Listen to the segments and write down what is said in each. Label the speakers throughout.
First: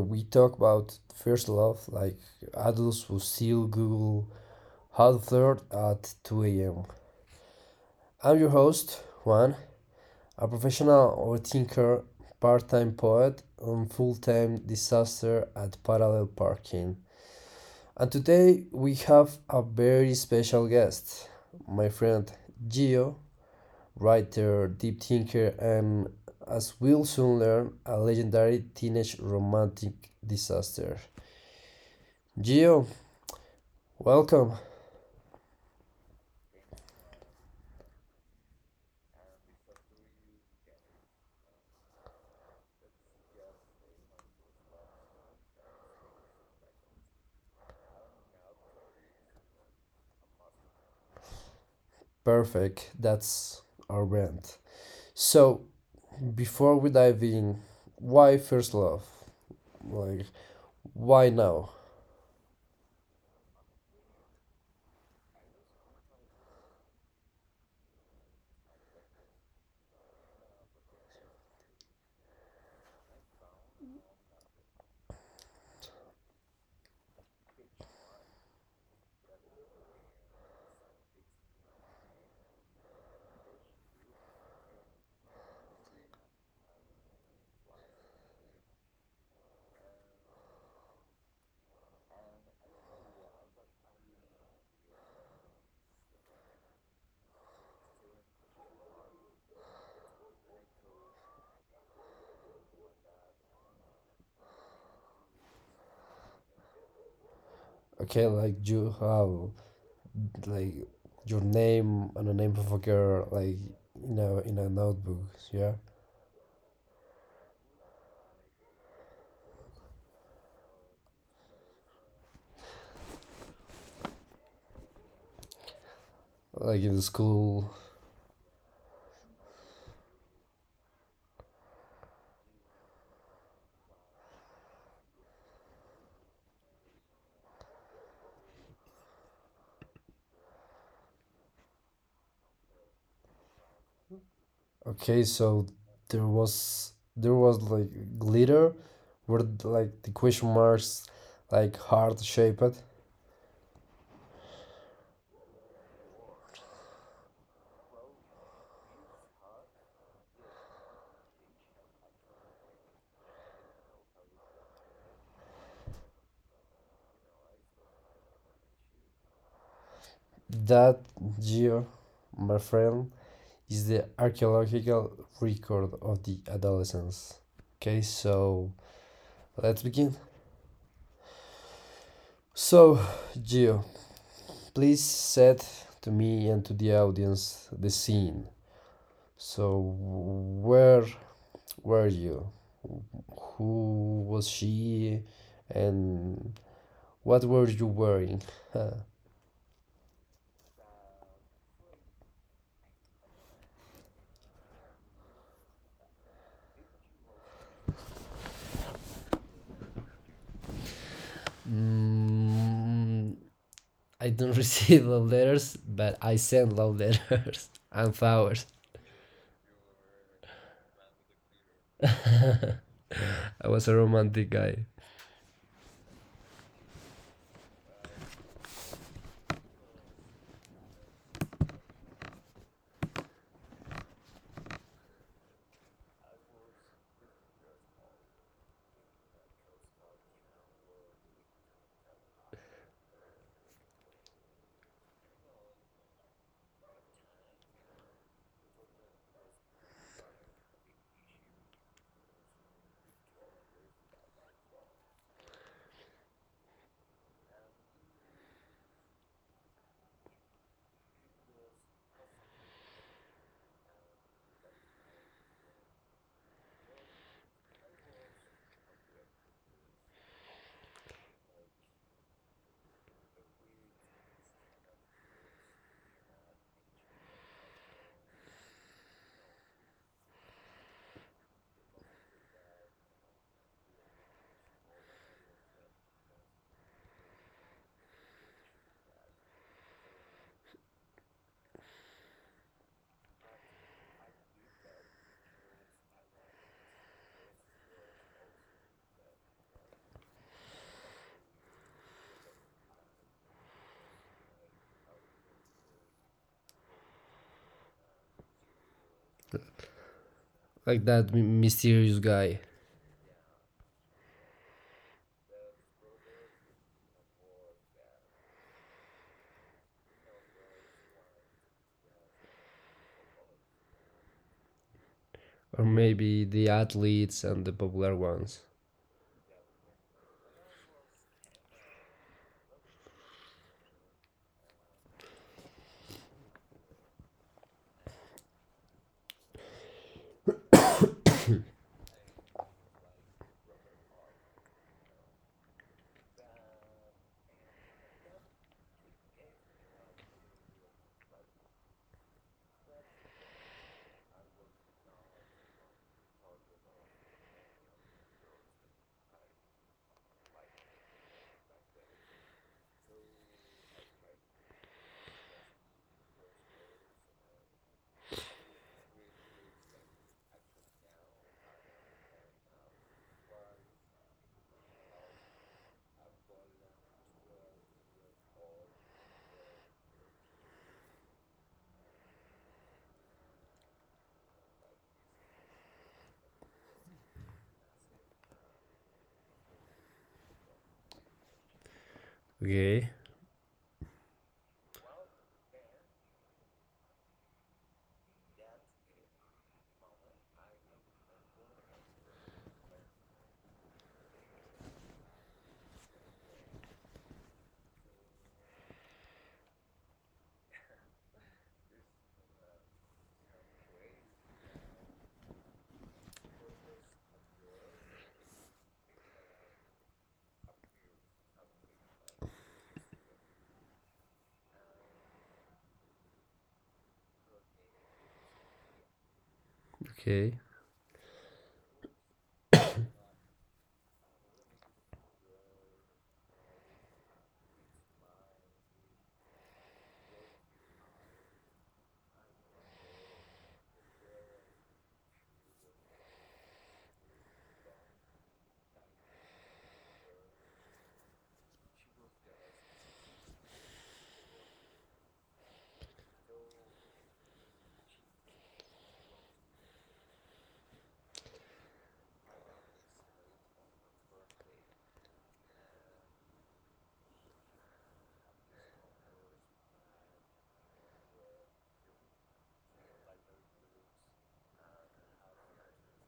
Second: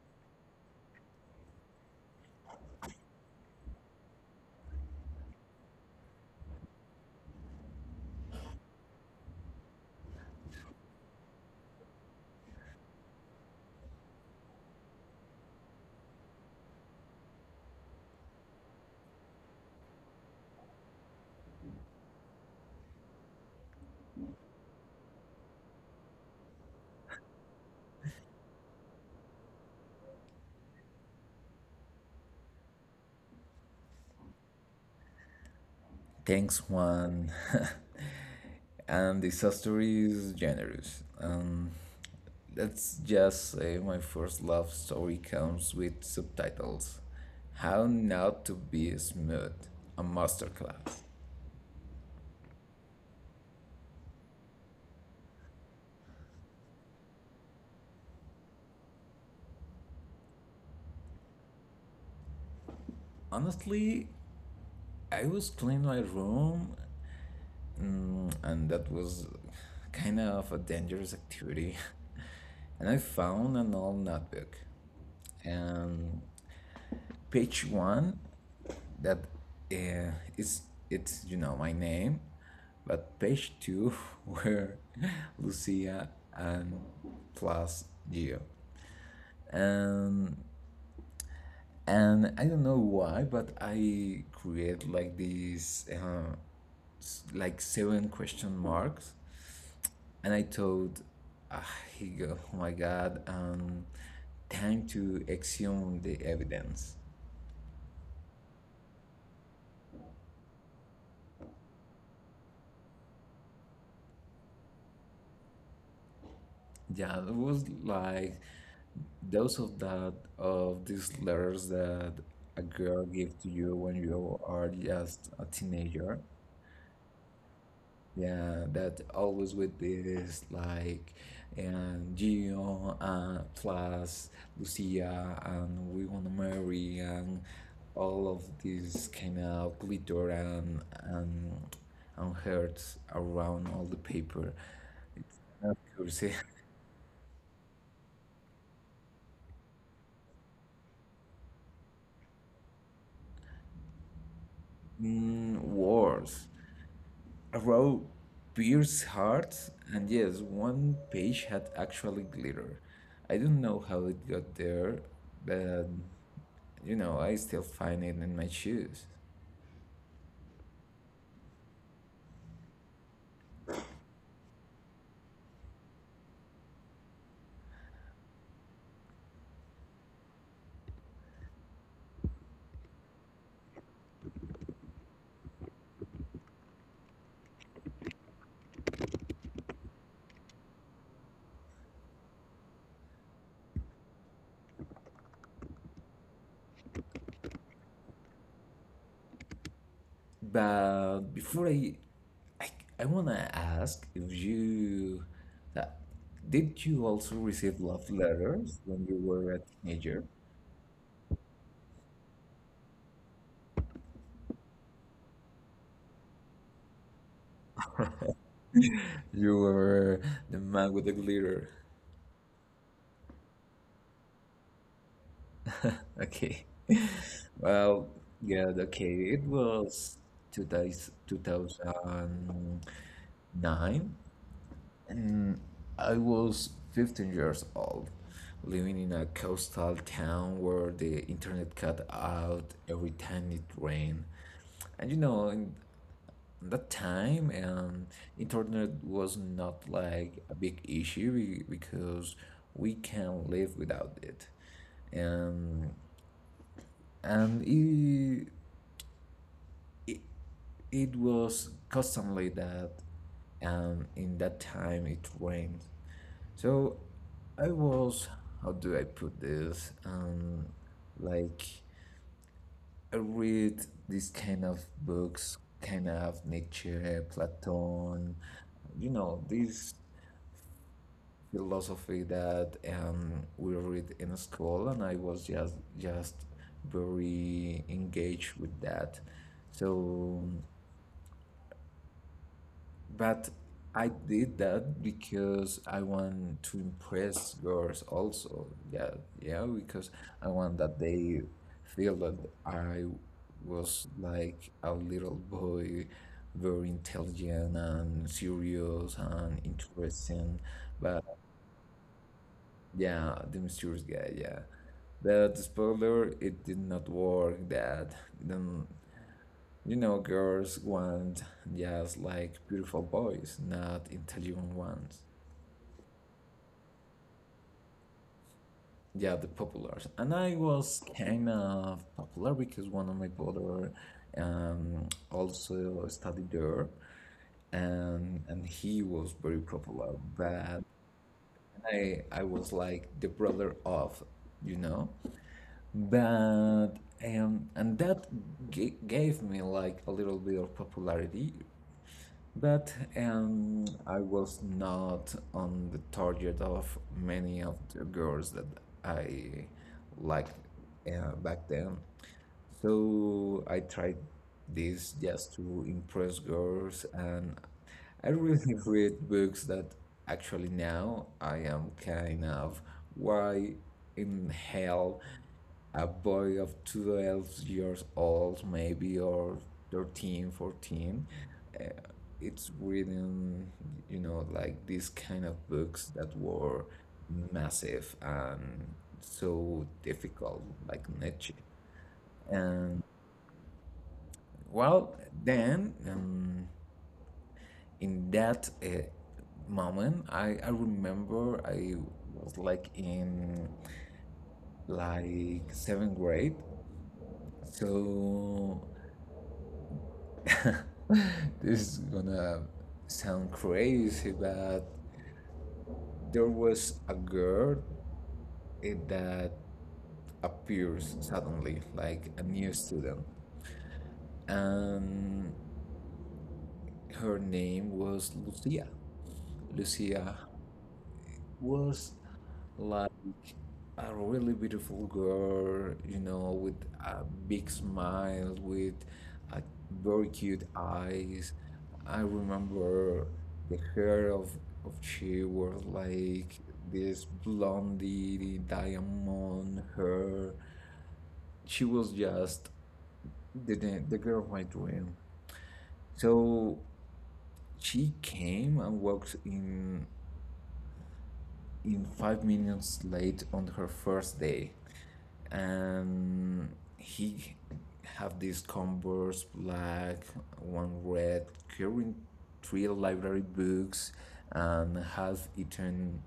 Speaker 1: we talk about first love like adults who still Google how to flirt at 2 a.m. I'm your host, Juan, a professional overthinker, part time poet, and full time disaster at parallel parking. And today we have a very special guest, my friend Gio, writer, deep thinker, and, as we'll soon learn, a legendary teenage romantic disaster. Gio, welcome.
Speaker 2: Thanks, Juan. And this story is generous. Let's just say my first love story comes with subtitles. How not to be smooth, a masterclass.
Speaker 1: Perfect, that's our brand. So, before we dive in, why first love? Like, why now?
Speaker 2: Honestly, I was cleaning my room, and that was kind of a dangerous activity. And I found an old notebook. And page one that uh, is it's my name, but page two were Lucia and plus Gio, and and I don't know why, but I create like these like seven question marks, and I thought, ah, he go, oh my god, time to exhume the evidence.
Speaker 1: Okay, like you have like your name and the name of a girl, like in a notebook, yeah,
Speaker 2: Yeah, it was like those of these letters that a girl gave to you when you are just a teenager,
Speaker 1: like in the school.
Speaker 2: yeah, that always with this like, and Gio plus Lucia, and we wanna marry, and all of this kind of glitter and hearts around all the paper.
Speaker 1: Okay,
Speaker 2: It's
Speaker 1: so
Speaker 2: not
Speaker 1: there
Speaker 2: cursive.
Speaker 1: was there was like glitter where like the question marks like heart shaped.
Speaker 2: Mm, worse. Row pierced hearts, and yes, one page had actually glitter. I don't know how it got there, but I still find it in my shoes.
Speaker 1: That year, my friend, is the archaeological record of the adolescence. Okay, so let's begin. So, Gio, please set to me and to the audience the scene. So, where were you? Who was she? And what were you wearing? Huh.
Speaker 2: But before I, I wanna ask, if you, uh, did you also receive love letters when you were a teenager?
Speaker 1: Mm, I don't receive love letters, but I send love letters and flowers.
Speaker 2: You were the man with the glitter.
Speaker 1: I was a romantic guy,
Speaker 2: Okay. Well, yeah, okay. It was 2009, and I was 15 years old, living in a coastal town where the internet cut out every time it rained. And in that time, internet was not like a big issue because we can live without it. Um, and it, it was customary that in that time it rained. So I was, how do I put this? Like, I read these kind of books, kind of Nietzsche, Platon, this philosophy that we read in school, and I was just very engaged with that. So But I did that because I want to impress girls also. Yeah, yeah, because I want that they feel that I was like a little boy, very intelligent and serious and interesting.
Speaker 1: like
Speaker 2: But
Speaker 1: that mysterious guy,
Speaker 2: yeah, the mysterious guy, yeah. But the spoiler, it did not work that. Then girls want just like beautiful boys, not intelligent ones.
Speaker 1: or maybe the athletes and the popular ones.
Speaker 2: Yeah, the populars. And I was kind of popular because one of my brother also studied there, and he was very popular. But I was like the brother of, you know. But and that g gave me like a little bit of popularity. But I was not on the target of many of the girls that I liked back then. So I tried this just to impress girls, and I really read books that actually now I am kind of why in hell a boy of 12 years old maybe, or 13, 14, uh, it's reading like these kind of books that were massive and so difficult, like Nietzsche and,
Speaker 1: Okay,
Speaker 2: well, then in that moment, I remember I was like in, like, seventh grade. So this is gonna sound crazy, but there was a girl, that appears suddenly, like a new student, and her name was Lucia. Lucia
Speaker 1: okay,
Speaker 2: was like a really beautiful girl, with a big smile, with a very cute eyes. I remember the hair of she was like this blondie diamond hair. She was just the girl of my dream. So she came and walked in 5 minutes late on her first day, and he have these Converse, black, one red, carrying three library books and half eaten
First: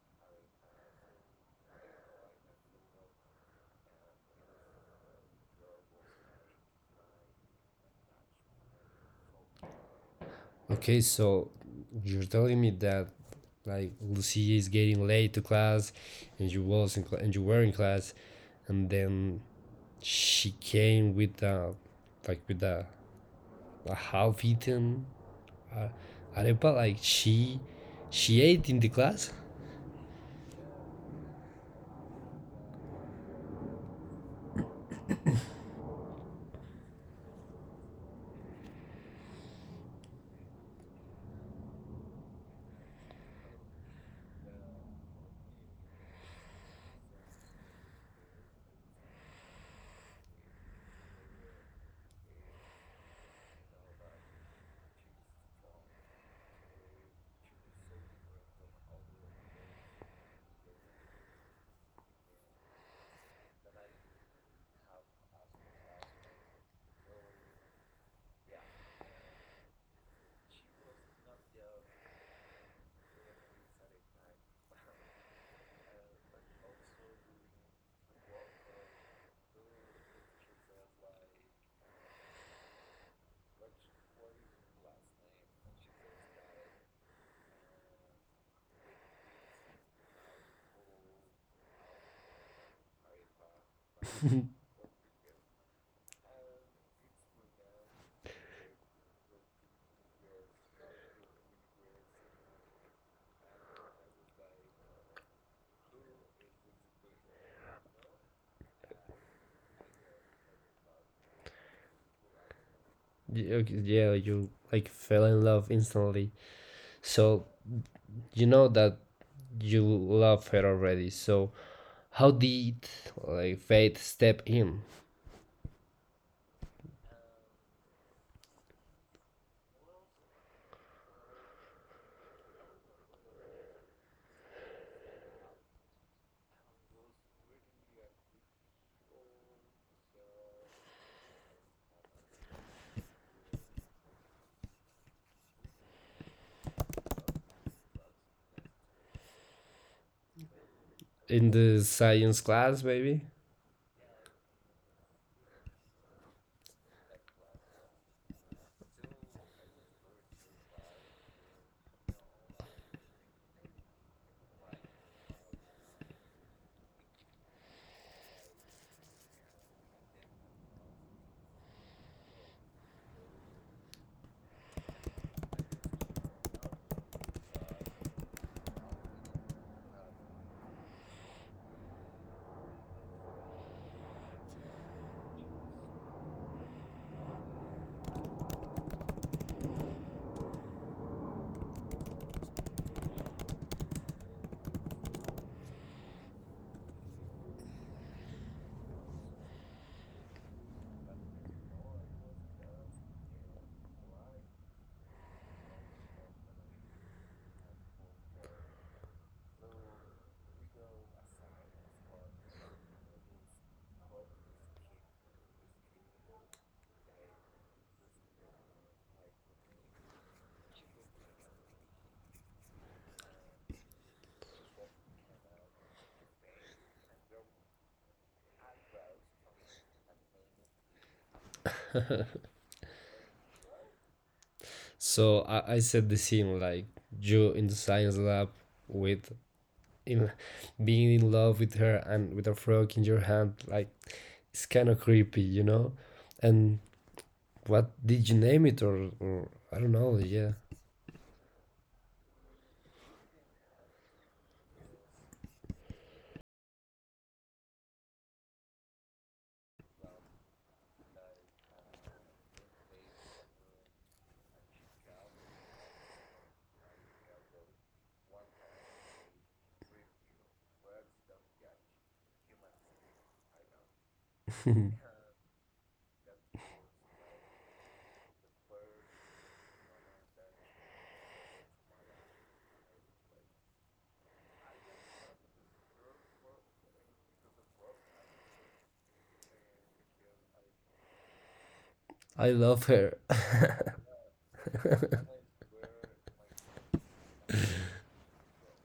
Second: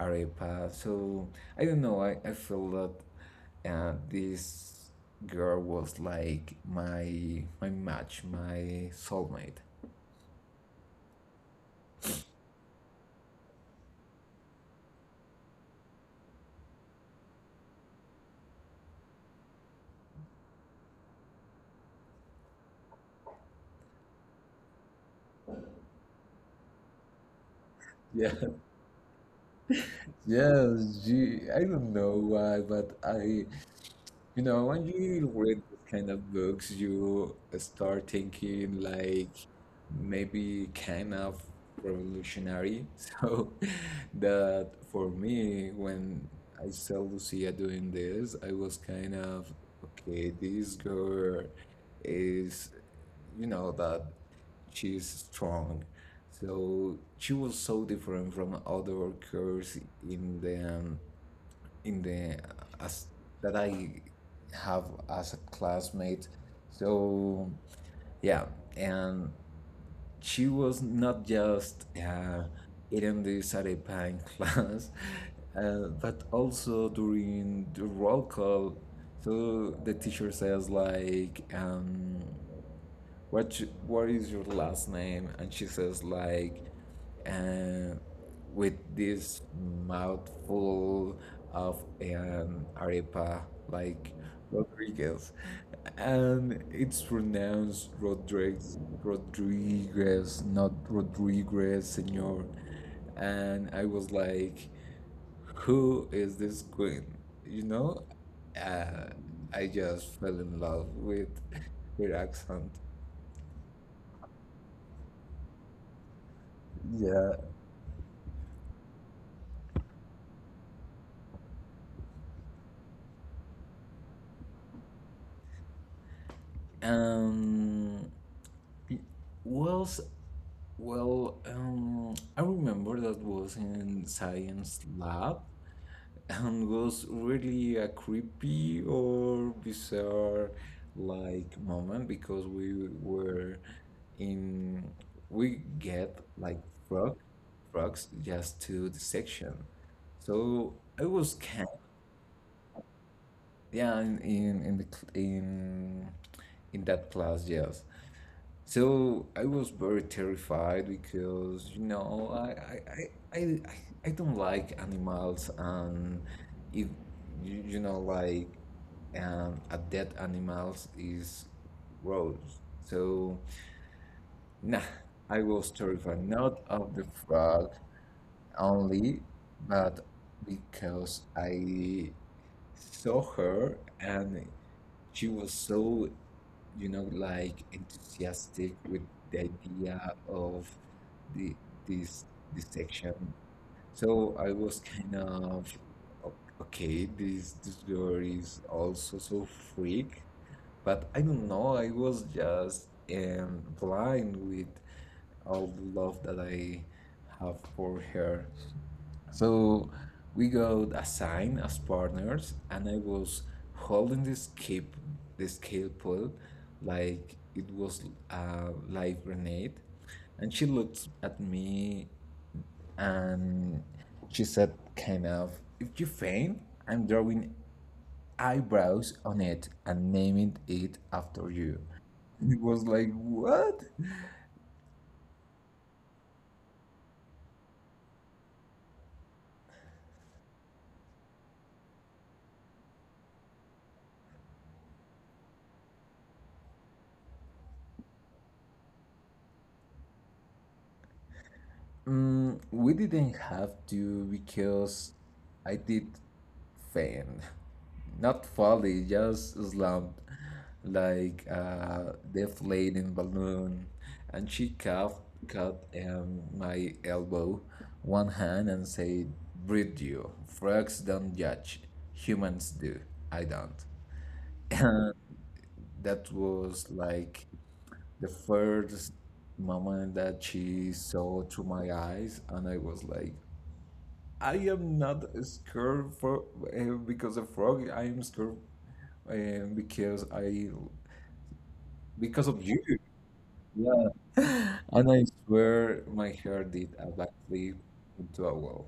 Speaker 2: arepa. So I don't know, I feel that this girl was like my match, my soulmate.
Speaker 1: okay. So you're telling me that like Lucy is getting late to class, and you were in class, and then she came with a half eaten arepa. Like she,
Speaker 2: Yeah,
Speaker 1: she ate in the class.
Speaker 2: yes, She. I don't know why, but I you know, when you read these kind of books, you start thinking like maybe kind of revolutionary. So that for me, when I saw Lucia doing this, I was kind of, okay, this girl is, that she's strong. So she was so different from other girls in the in the as that I have as a classmate. So yeah, and she was not just eating this arepa in class, but also during the roll call. So the teacher says like, what is your last name, and she says like, uh, with this mouthful of an arepa, like, Rodriguez. And it's pronounced Rodriguez, Rodriguez, not Rodriguez, senor. And I was like, who is this queen? You know, uh, I just fell in love with her accent.
Speaker 1: Okay, yeah, like, you like fell in love instantly.
Speaker 2: Yeah.
Speaker 1: So you know that you love her already. So how did like fate step in
Speaker 2: Um, it was well. I remember that was in science lab, and was really a creepy or bizarre, like, moment, because we were in we get like frog frogs just to the section. So I was
Speaker 1: in
Speaker 2: kind.
Speaker 1: the science class, baby?
Speaker 2: Yeah, in, the, cl- in that class, yes. So I was very terrified because, i i, I, I don't like animals, and if you, you know like a dead animals is gross. So, nah, I was terrified, not of the frog only, but because I saw her, and she was so, like, enthusiastic with the idea of the this this section. So I was kind of, "O- okay, this girl is also so freak. But I don't know, I was just blind with all the love that I have for her. So we got assigned as partners, and I was holding this catapult, like it was a live grenade. And she looked at me, and she said, kind of, if you faint, I'm drawing eyebrows on it and naming it after you. It was like, what?
Speaker 1: So I said the scene like you in the science lab with in being in love with her and with a frog in your hand, like it's kind of creepy, and what did you name it, or I don't know. Yeah,
Speaker 2: Mm, we didn't have to, because I did faint. Not fully, just slumped like a deflating balloon. And she coughed, cut my elbow, one hand, and said, Breathe you. Frogs don't judge. Humans do. I don't. That was like the first moment that she saw through my eyes, and I was like, I am not scared for because of frog. I am scared uh, because I because
Speaker 1: I
Speaker 2: of you.
Speaker 1: love her.
Speaker 2: Yeah, and I swear my hair did exactly into a wall.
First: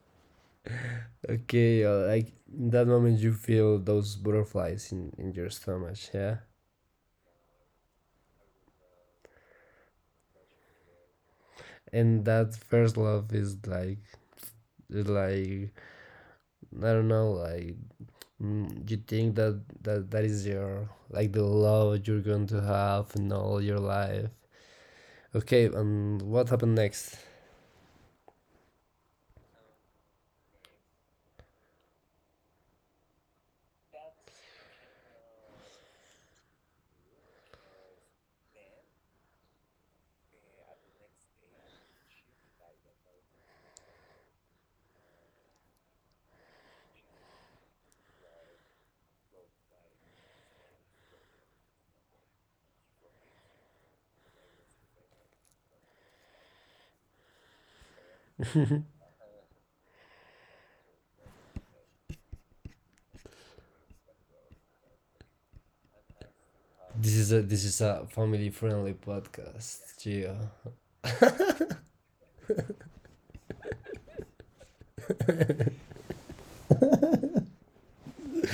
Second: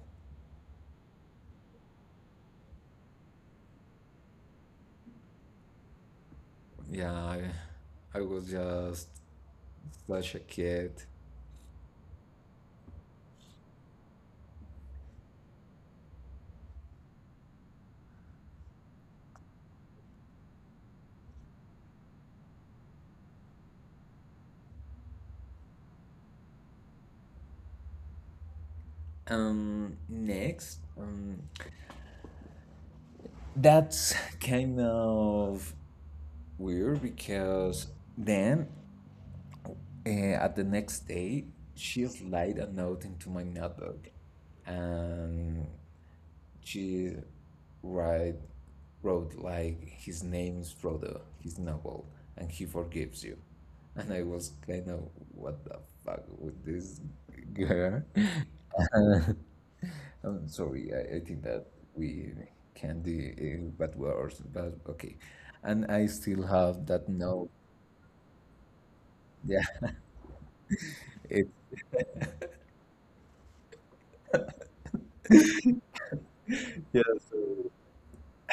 Speaker 1: Okay, like in that moment you feel those butterflies in your stomach. Yeah,
Speaker 2: Yeah, I was just such a kid.
Speaker 1: and that first love is like I don't know like. You think that that is your like the love you're going to have in all your life. Okay, and what happened next?
Speaker 2: Next, that's kind of weird, because then, Uh, at the next day, she slid a note into my notebook, and she write, wrote like, his name's Frodo, his novel, and he forgives you. And I was kind of, what the fuck with this girl. I'm sorry, I think that we can do bad words, but okay. And I still have that
Speaker 1: this is a
Speaker 2: note.
Speaker 1: this is a family friendly
Speaker 2: Yeah,
Speaker 1: podcast, Gio.
Speaker 2: it.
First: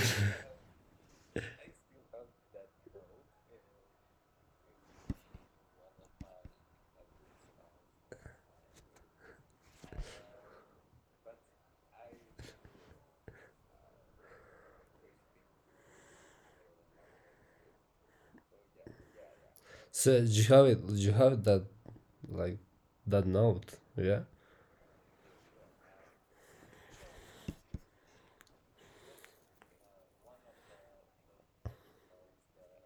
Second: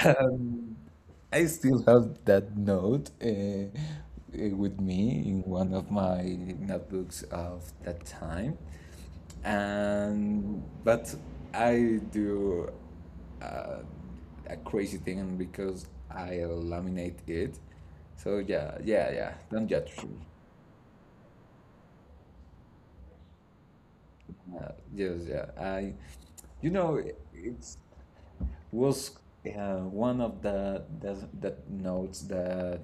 Speaker 2: I still have that note, with me, in one of my notebooks of that time, and but I do uh, a crazy thing because I laminate it. So yeah, yeah, yeah. Don't judge
Speaker 1: So
Speaker 2: me.
Speaker 1: you have that, like, that note, yeah?
Speaker 2: Yes, yeah. It was one of the that notes that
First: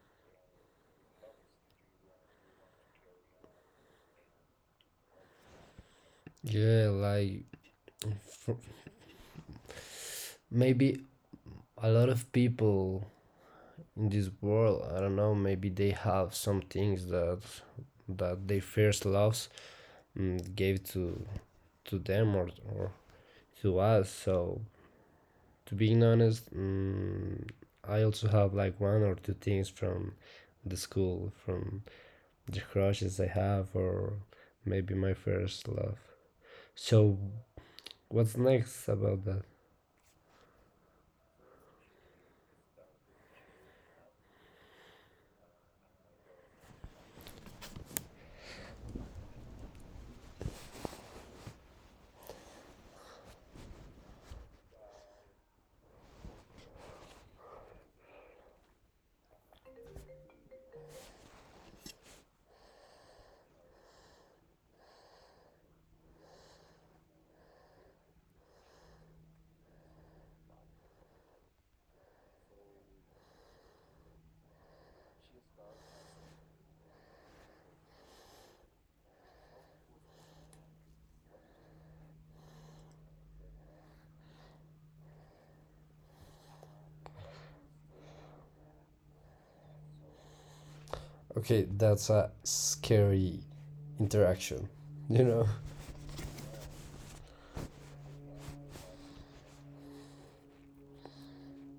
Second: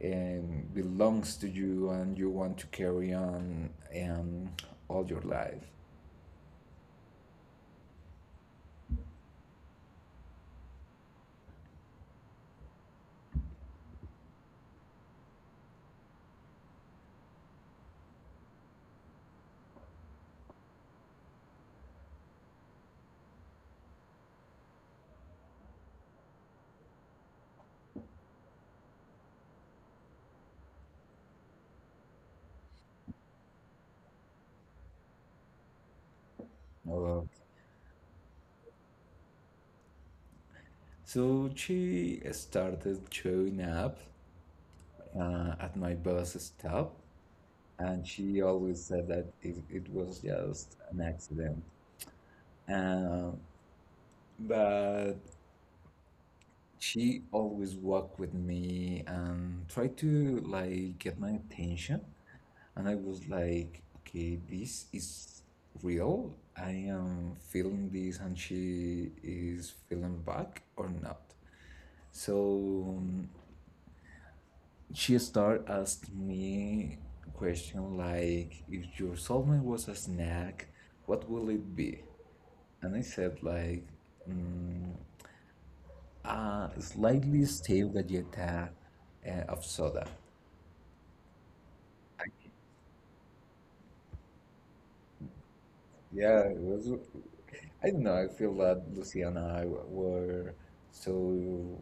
Speaker 2: and belongs to you, and you want to carry on um, all your life.
Speaker 1: Yeah, like, f maybe a lot of people in this world, I don't know, maybe they have some things that their first loves, gave to them, or to us. So to being honest, I also have like one or two things from the school, from the crushes I have, or maybe my first love. So
Speaker 2: Uh,
Speaker 1: what's next about that?
Speaker 2: so she started showing up at my bus stop, and she always said that it was just an accident. Uh, but she always walked with me and tried to, like, get my attention. And I was like, okay, this is real. I am feeling this, and she is feeling back or not. So she started asking me question like, if your soulmate was a snack, what will it be? And I said like, mm, slightly stale galleta of soda.
Speaker 1: Okay, that's a scary interaction, you know?
Speaker 2: Yeah, it was. I don't know. I feel that Lucy and I were so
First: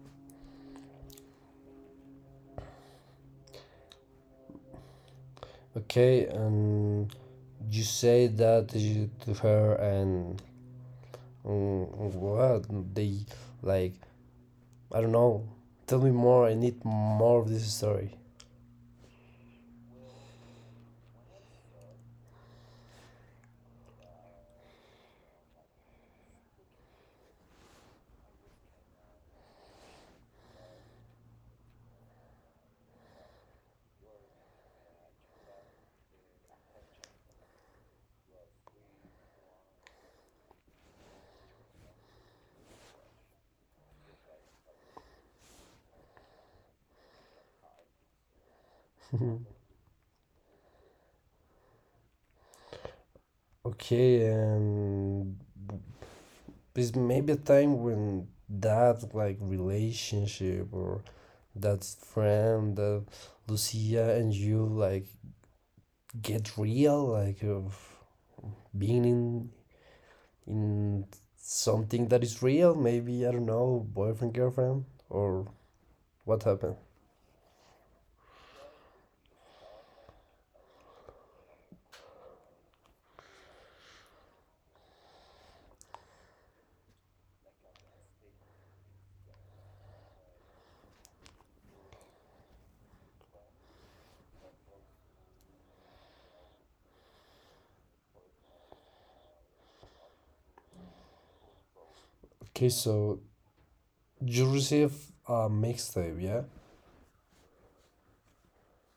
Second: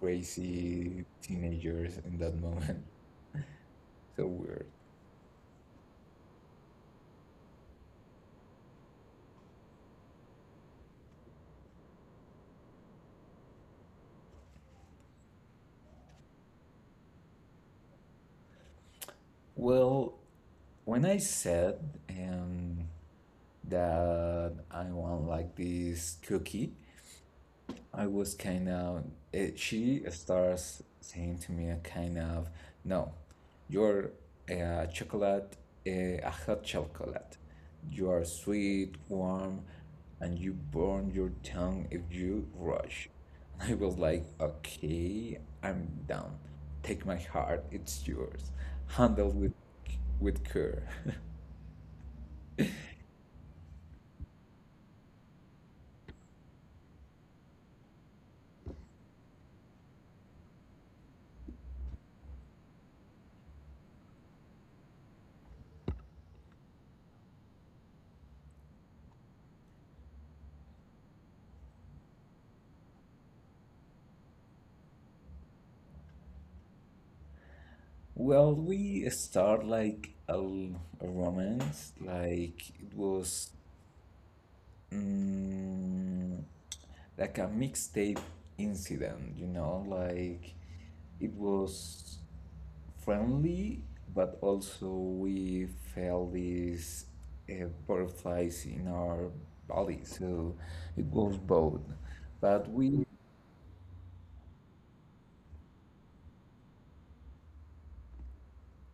Speaker 2: crazy teenagers in that moment. So weird.
Speaker 1: Okay, and you say that to her, and mm, what? They, like, I don't know. Tell me more, I need more of this story.
Speaker 2: Well, when I said um, that I want like this cookie, I was kind of, she starts saying to me, a kind of, no, you're a uh, chocolate, a hot chocolate. You are sweet, warm, and you burn your tongue if you rush. And I was like, okay, I'm down. Take my heart, it's yours. Handle with care.
Speaker 1: Okay, and there's maybe a time when that, like, relationship or that friend, that Lucia and you, like, get real, like, of being in something that is real. Maybe I don't know, boyfriend, girlfriend, or what happened?
Speaker 2: Well, we start like a romance. Like, it was mm, like a mixtape incident, like, it was friendly, but also we felt these butterflies in our body, so it was both.
Speaker 1: Okay,
Speaker 2: But we,
Speaker 1: so you receive a mixtape, yeah?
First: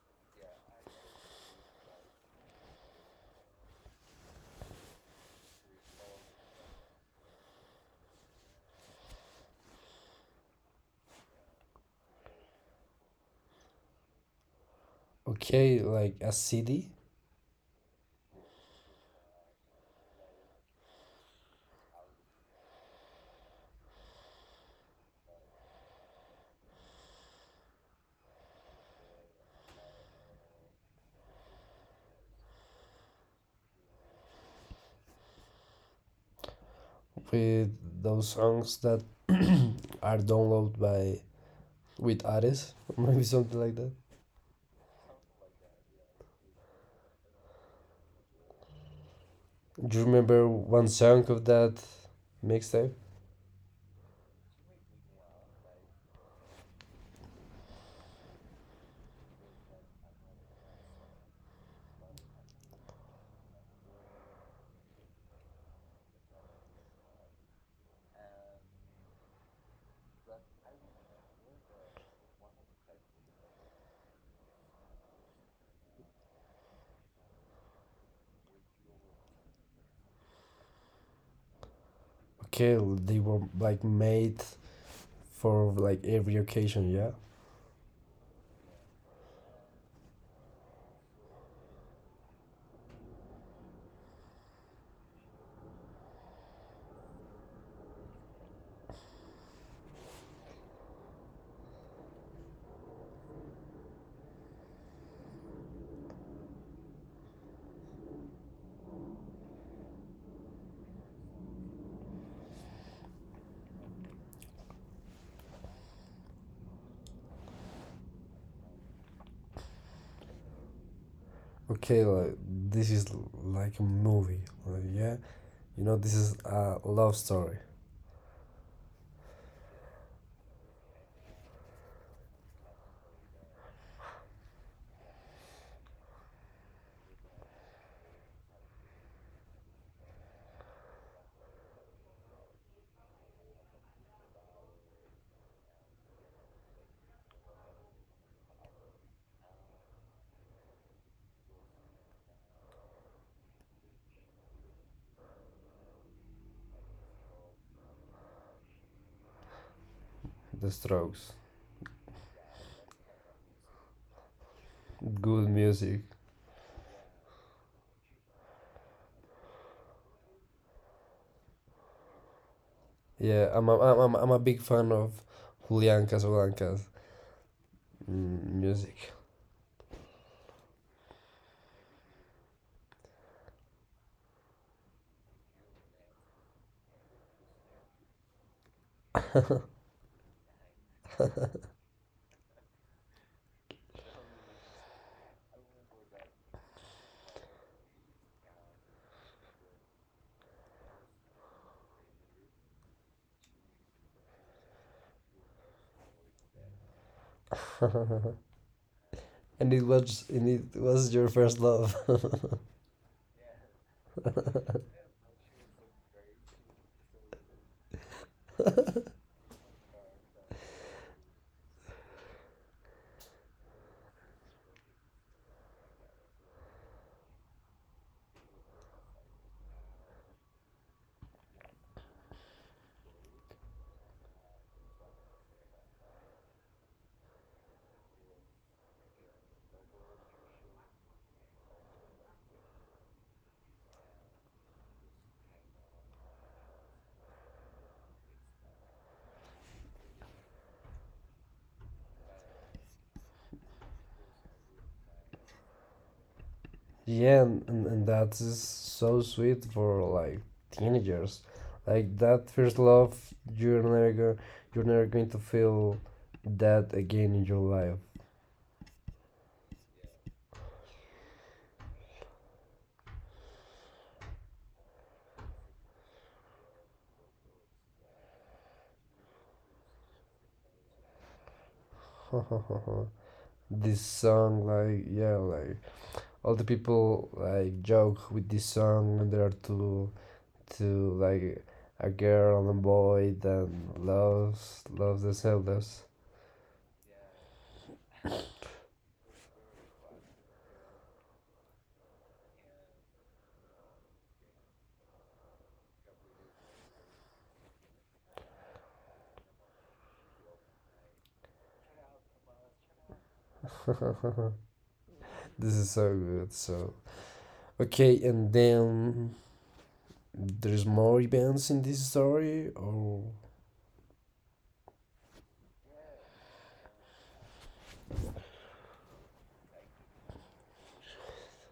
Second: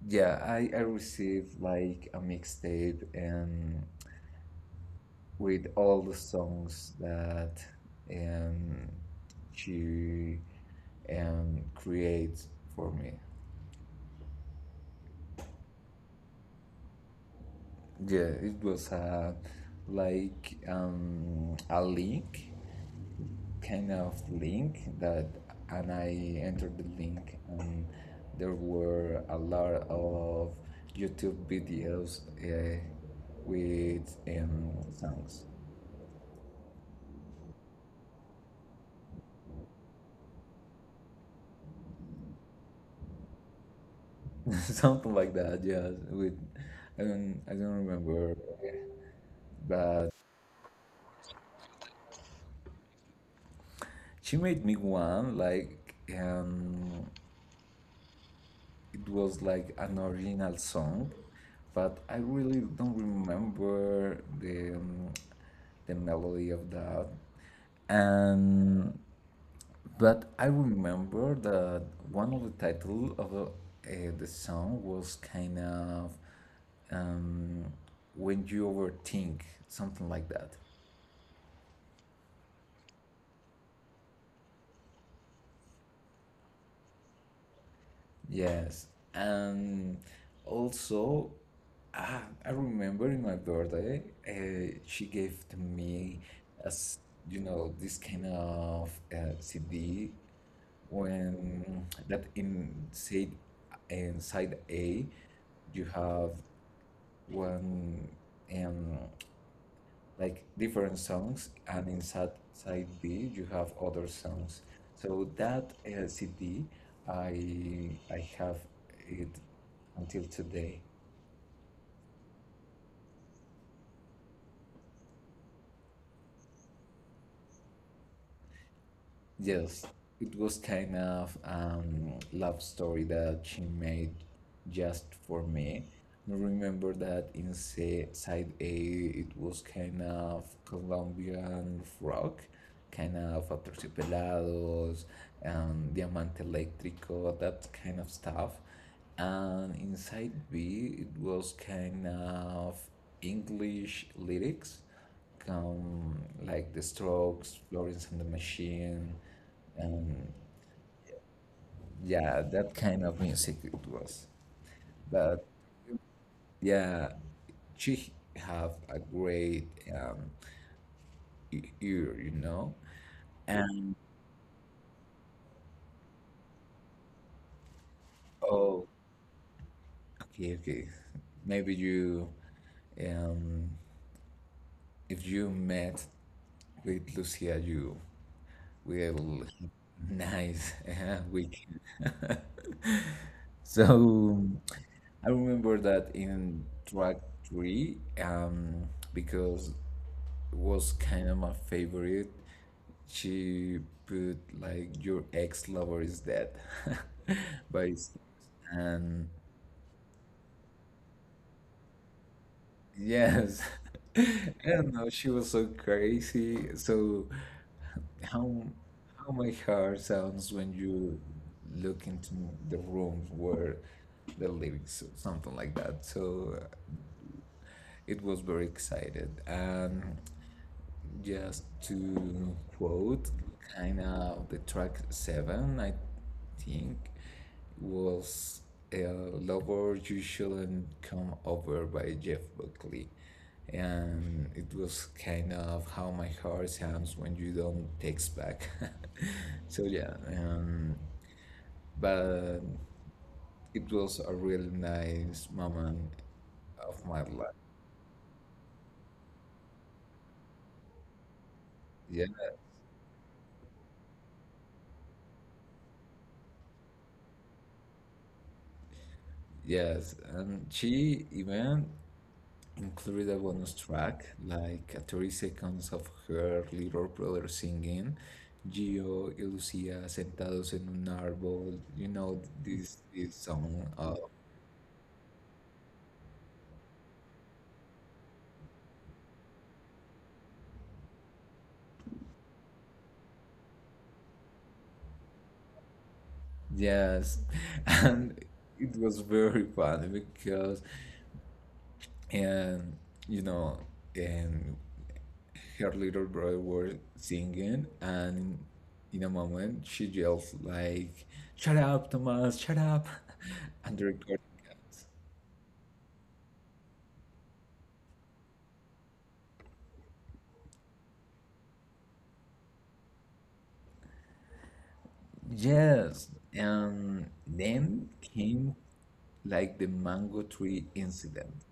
Speaker 2: yeah, I received like a mixtape, and with all the songs that um, she creates for me.
Speaker 1: Okay, like a cd
Speaker 2: Yeah, it was a link, kind of link that, and I entered the link, and there were a lot of YouTube videos, with songs,
Speaker 1: with those songs that are downloaded by, with artists, maybe something like that?
Speaker 2: something like that. Yeah, with I don't remember,
Speaker 1: Do you
Speaker 2: but
Speaker 1: remember one song of that mixtape?
Speaker 2: she made me one, like, it was like an original song, but I really don't remember the melody of that. And but I remember that one of the title of the song was kind of um, when you overthink something like that.
Speaker 1: Okay, they were like made for like every occasion, yeah?
Speaker 2: Yes, and also, I remember in my birthday, she gave to me as you know this kind of CD when that inside A you have one um, like different songs, and inside side B you have other songs. So that CD, I have it until today.
Speaker 1: Okay, like this is like a movie, like, yeah. You know, this is a love story.
Speaker 2: Yes, it was kind of love story that she made just for me. I remember that inside side A it was kind of Colombian rock, kind of Aterciopelados and Diamante Eléctrico, that kind of stuff. And inside B it was kind of English lyrics, um, like The Strokes, Florence and the Machine, um,
Speaker 1: The Strokes,
Speaker 2: yeah, that kind of music it was. But
Speaker 1: good music.
Speaker 2: yeah, she have a great, um, ear, you know.
Speaker 1: Yeah, I'm a,
Speaker 2: And
Speaker 1: I'm, I'm, I'm a big fan of Julian Casablancas
Speaker 2: oh,
Speaker 1: music.
Speaker 2: okay, okay. Maybe you, um, if you met with Lucia, you will have a nice weekend. So I remember that in track three, um, because was kind of my favorite. She put like your ex lover is dead by Sting. And
Speaker 1: And it was your first love.
Speaker 2: yes, I don't know. She was so crazy. So how how my heart sounds when you look into the room where the lyrics or something like that. So it was very excited. Just to quote, kind of the track seven, I think, was a Lover You Shouldn't Come Over by Jeff Buckley. And it was kind of how my heart sounds when you don't text back. So, yeah, but it was a really nice moment of my
Speaker 1: Yeah,
Speaker 2: life.
Speaker 1: and that is so sweet for like teenagers. Like
Speaker 2: Yeah,
Speaker 1: that first love, you're never go, you're never going to feel that again in your life.
Speaker 2: yes. And she even included a bonus track, like a 30 seconds of her little brother singing, Gio y Lucia sentados en un árbol, you know, this, this song.
Speaker 1: This song, like, yeah, like all the people like joke with this song, and there are two, like, a girl and a boy that loves the Zeldas.
Speaker 2: Yes, and it was very funny because, and you know, and her little brother was singing, and in a moment she yells like, "Shut up, Thomas! Shut up!" And the record.
Speaker 1: This is so good. So okay, and then there's more events in this story. Or...
Speaker 2: Yes, and then came like the mango tree incident.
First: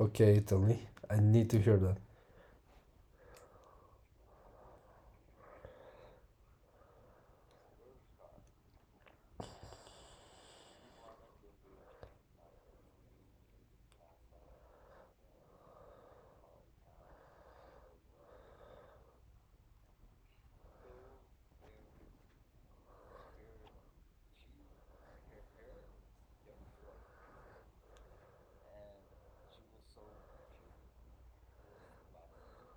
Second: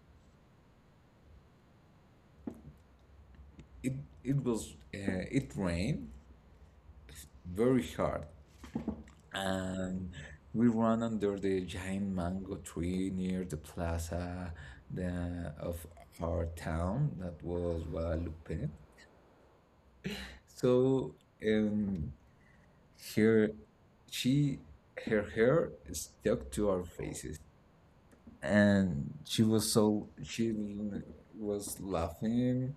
Speaker 1: Okay, tell me. I need to hear that.
Speaker 2: It it was it rained very hard, and we ran under the giant mango tree near the plaza the, of our town that was Guadalupe. So um, here she her hair stuck to our faces and she was laughing,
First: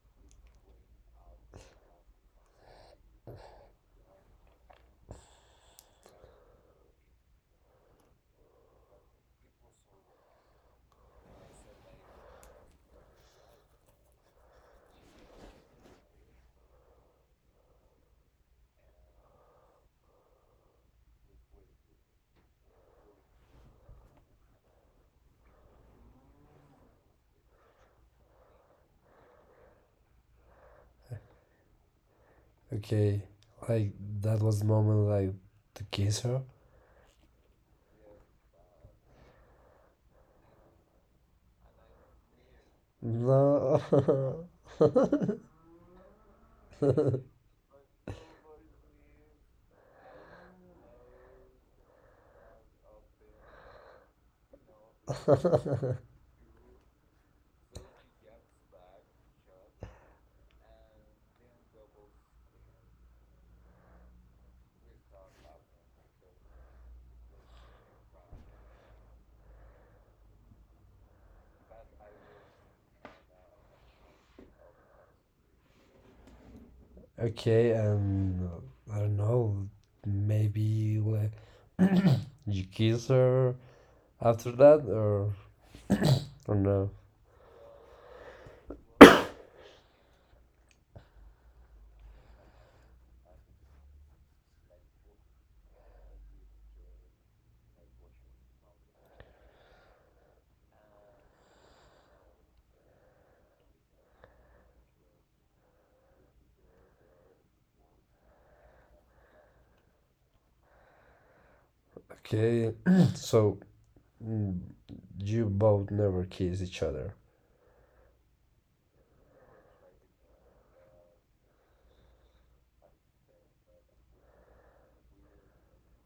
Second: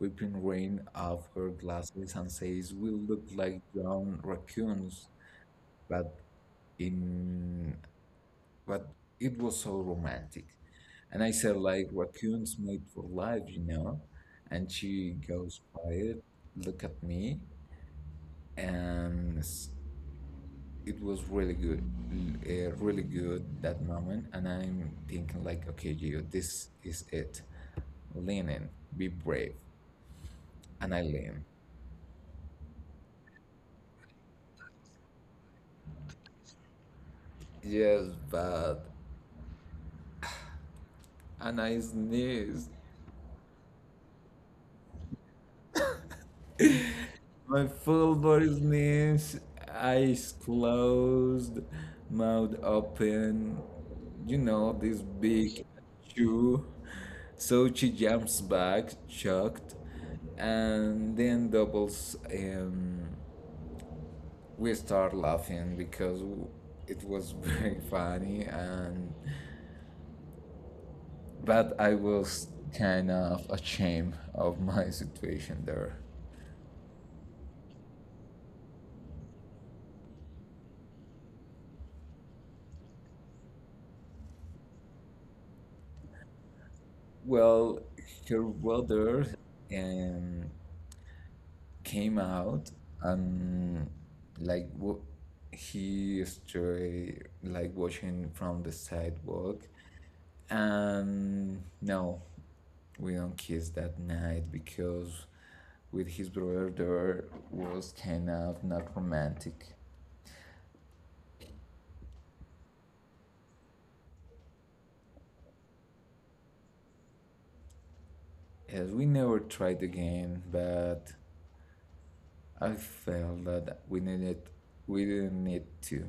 Speaker 2: wiping rain off her glasses, and says, "We look like drowned raccoons," but in but it was so romantic. And I said, like, raccoons made for life, you know? And she goes quiet, look at me, and it was really good, really good that moment. And I'm thinking like, okay, Gio, this is it. Lean in, be brave. And I lean.
Speaker 1: Okay, like that was the moment like to kiss her.
Speaker 2: Yes, but and I sneeze.
Speaker 1: No.
Speaker 2: My full body sneeze. Eyes closed, mouth open. You know this big chew. So she jumps back, shocked, and then doubles. We start laughing because it was very funny and but I was kind of ashamed of my situation there.
Speaker 1: Okay, and I don't know, maybe like, you kiss her after that, or no?
Speaker 2: Well, her brother, um, came out and like he started like watching from the sidewalk. And no, we don't kiss that night because with his brother there was kind of not romantic.
Speaker 1: Okay, so mm, you both never kiss each other.
Speaker 2: As we never tried again, but I felt that we didn't need to.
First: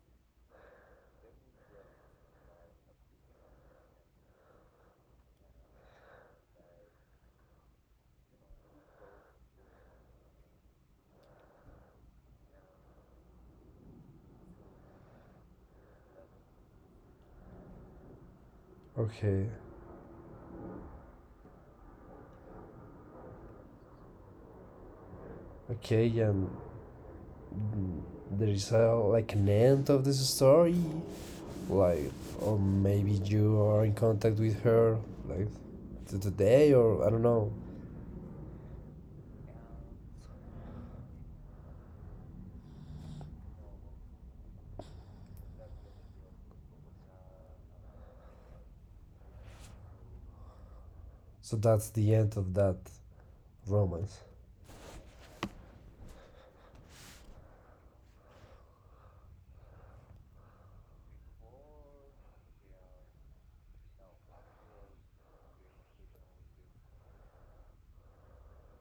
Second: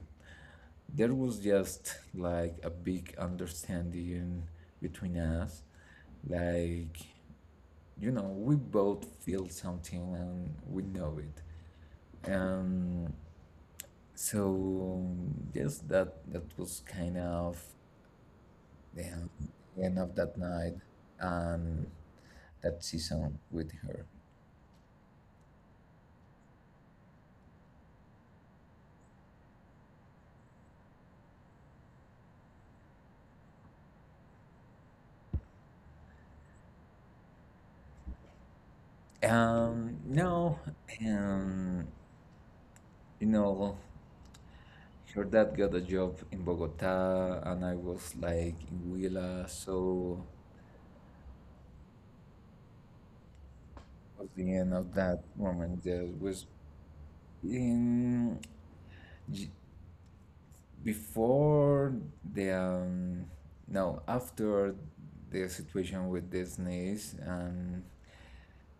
Speaker 2: There was just like a big understanding between us. Like you know, we both feel something and we know it. Um So yes, that was kind of
Speaker 1: Okay,
Speaker 2: the end of that night and that season with her.
Speaker 1: okay, and mm, there is a, like, an end of this story, like, or maybe you are in contact with her like to today, or I don't know.
Speaker 2: Now, um, you know, her dad got a job in Bogota, and I was like in Huila, so
Speaker 1: So that's the end of that romance.
Speaker 2: was the end of that moment. There was in j- before the no after the situation with Disney's and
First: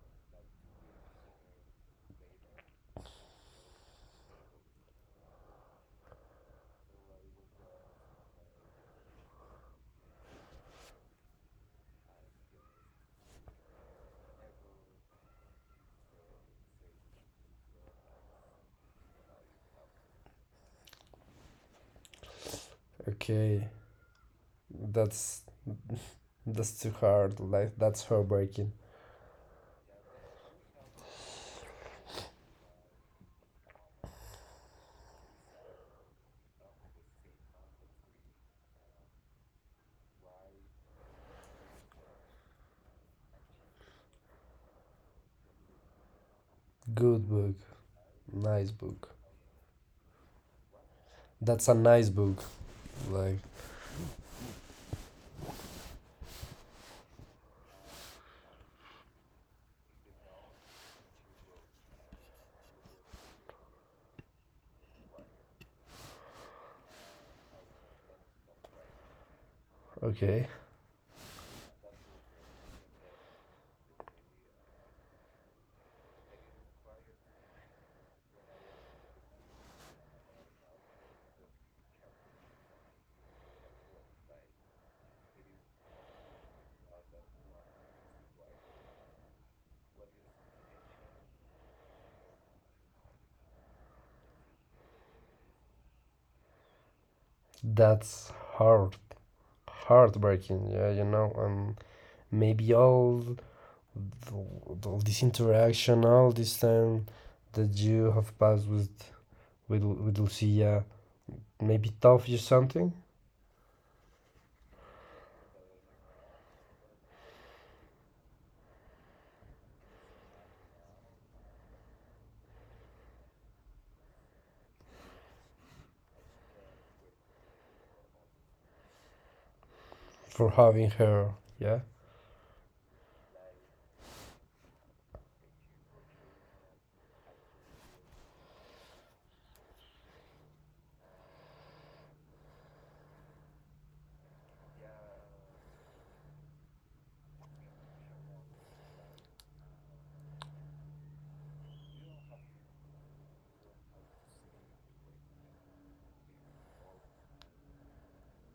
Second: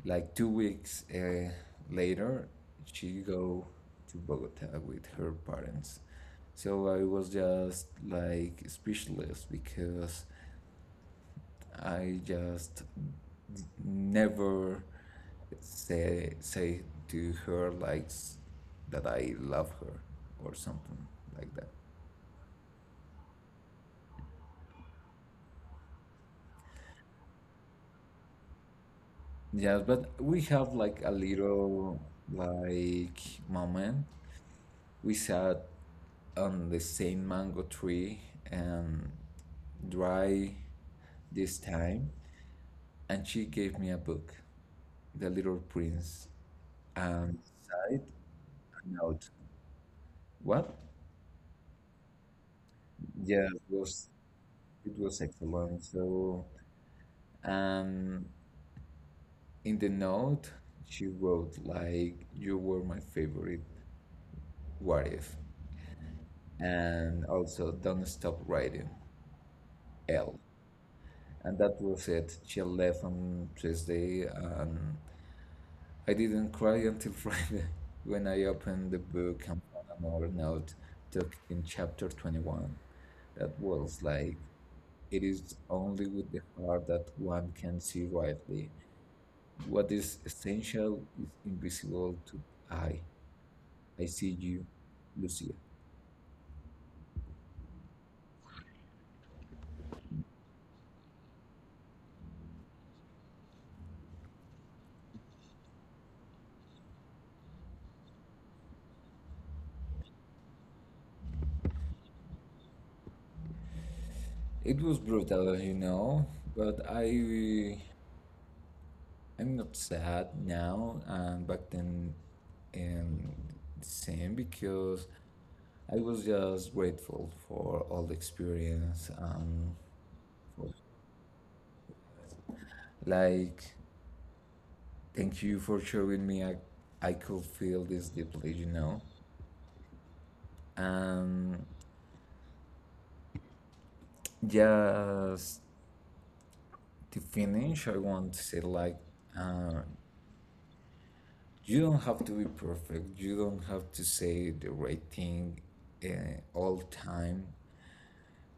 Speaker 2: like 2 weeks later, she go to Bogota with her parents. So I was just like speechless because I just never say to her like that I love her or something like that.
Speaker 1: Okay, that's That's too hard. Like that's heartbreaking.
Speaker 2: Yes, but we have like a little like moment. We sat on the same mango tree and dry this time, and she gave me a book, The Little Prince,
Speaker 1: Good
Speaker 2: and
Speaker 1: book.
Speaker 2: side
Speaker 1: Nice
Speaker 2: and
Speaker 1: book.
Speaker 2: out. What?
Speaker 1: That's a nice book. Like
Speaker 2: Yeah, it was excellent. So, um, in the note, she wrote like, "You were my favorite. What if?" And also, "Don't stop writing." L.
Speaker 1: okay.
Speaker 2: And that was it. She left on Tuesday, and I didn't cry until Friday when I opened the book and found another note tucked in chapter 21 that was like, it is only with the heart that one can see rightly. What is essential is invisible to eye. I see you, Lucia.
Speaker 1: That's hard, heartbreaking, yeah, you know, and maybe all this interaction, all this time that you have passed with Lucia, maybe taught you something,
Speaker 2: It was brutal, you know, but I'm not sad now, and back then, um, the same because I was just grateful for all the experience and
Speaker 1: for
Speaker 2: for,
Speaker 1: having her, yeah.
Speaker 2: like, thank you for showing me. I could feel this deeply, you know. And just to finish, I want to say like, uh, you don't have to be perfect. You don't have to say the right thing, all time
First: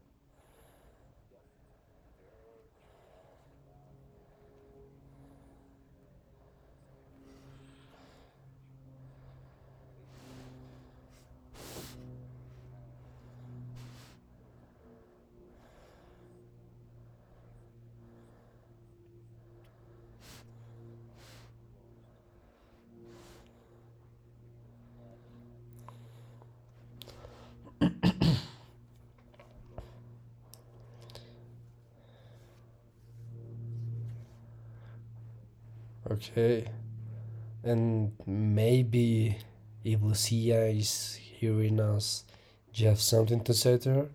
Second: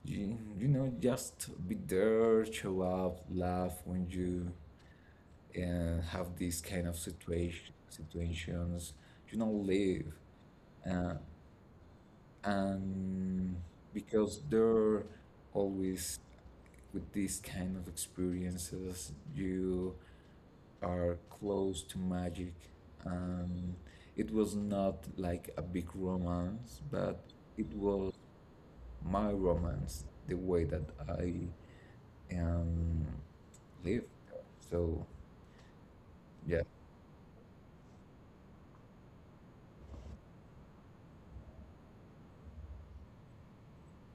Speaker 2: you, you know, just be there, show up, laugh when you, have these kind of situations, you know, live, uh, and because they're always with these kind of experiences you are close to magic, and it was not like a big romance but it was my romance the way that I am live. So, yeah.
Speaker 1: Okay. And maybe if Lucia is hearing us, do you have something to say to her?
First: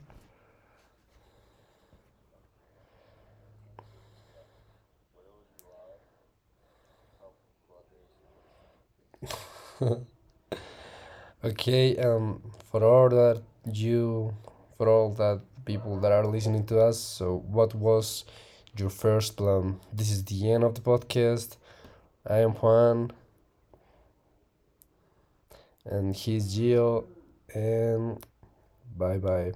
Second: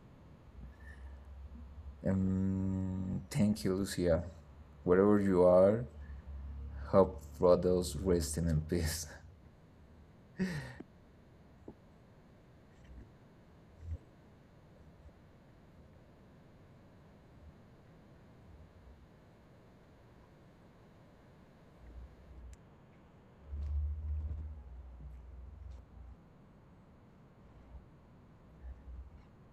Speaker 2: Thank you, Lucia. Wherever you are, hope brothers resting in peace.
Speaker 1: Okay, for all that you, for all that people that are listening to us, so what was your first plan? This is the end of the podcast. I am Juan, and he's Gio, and bye bye.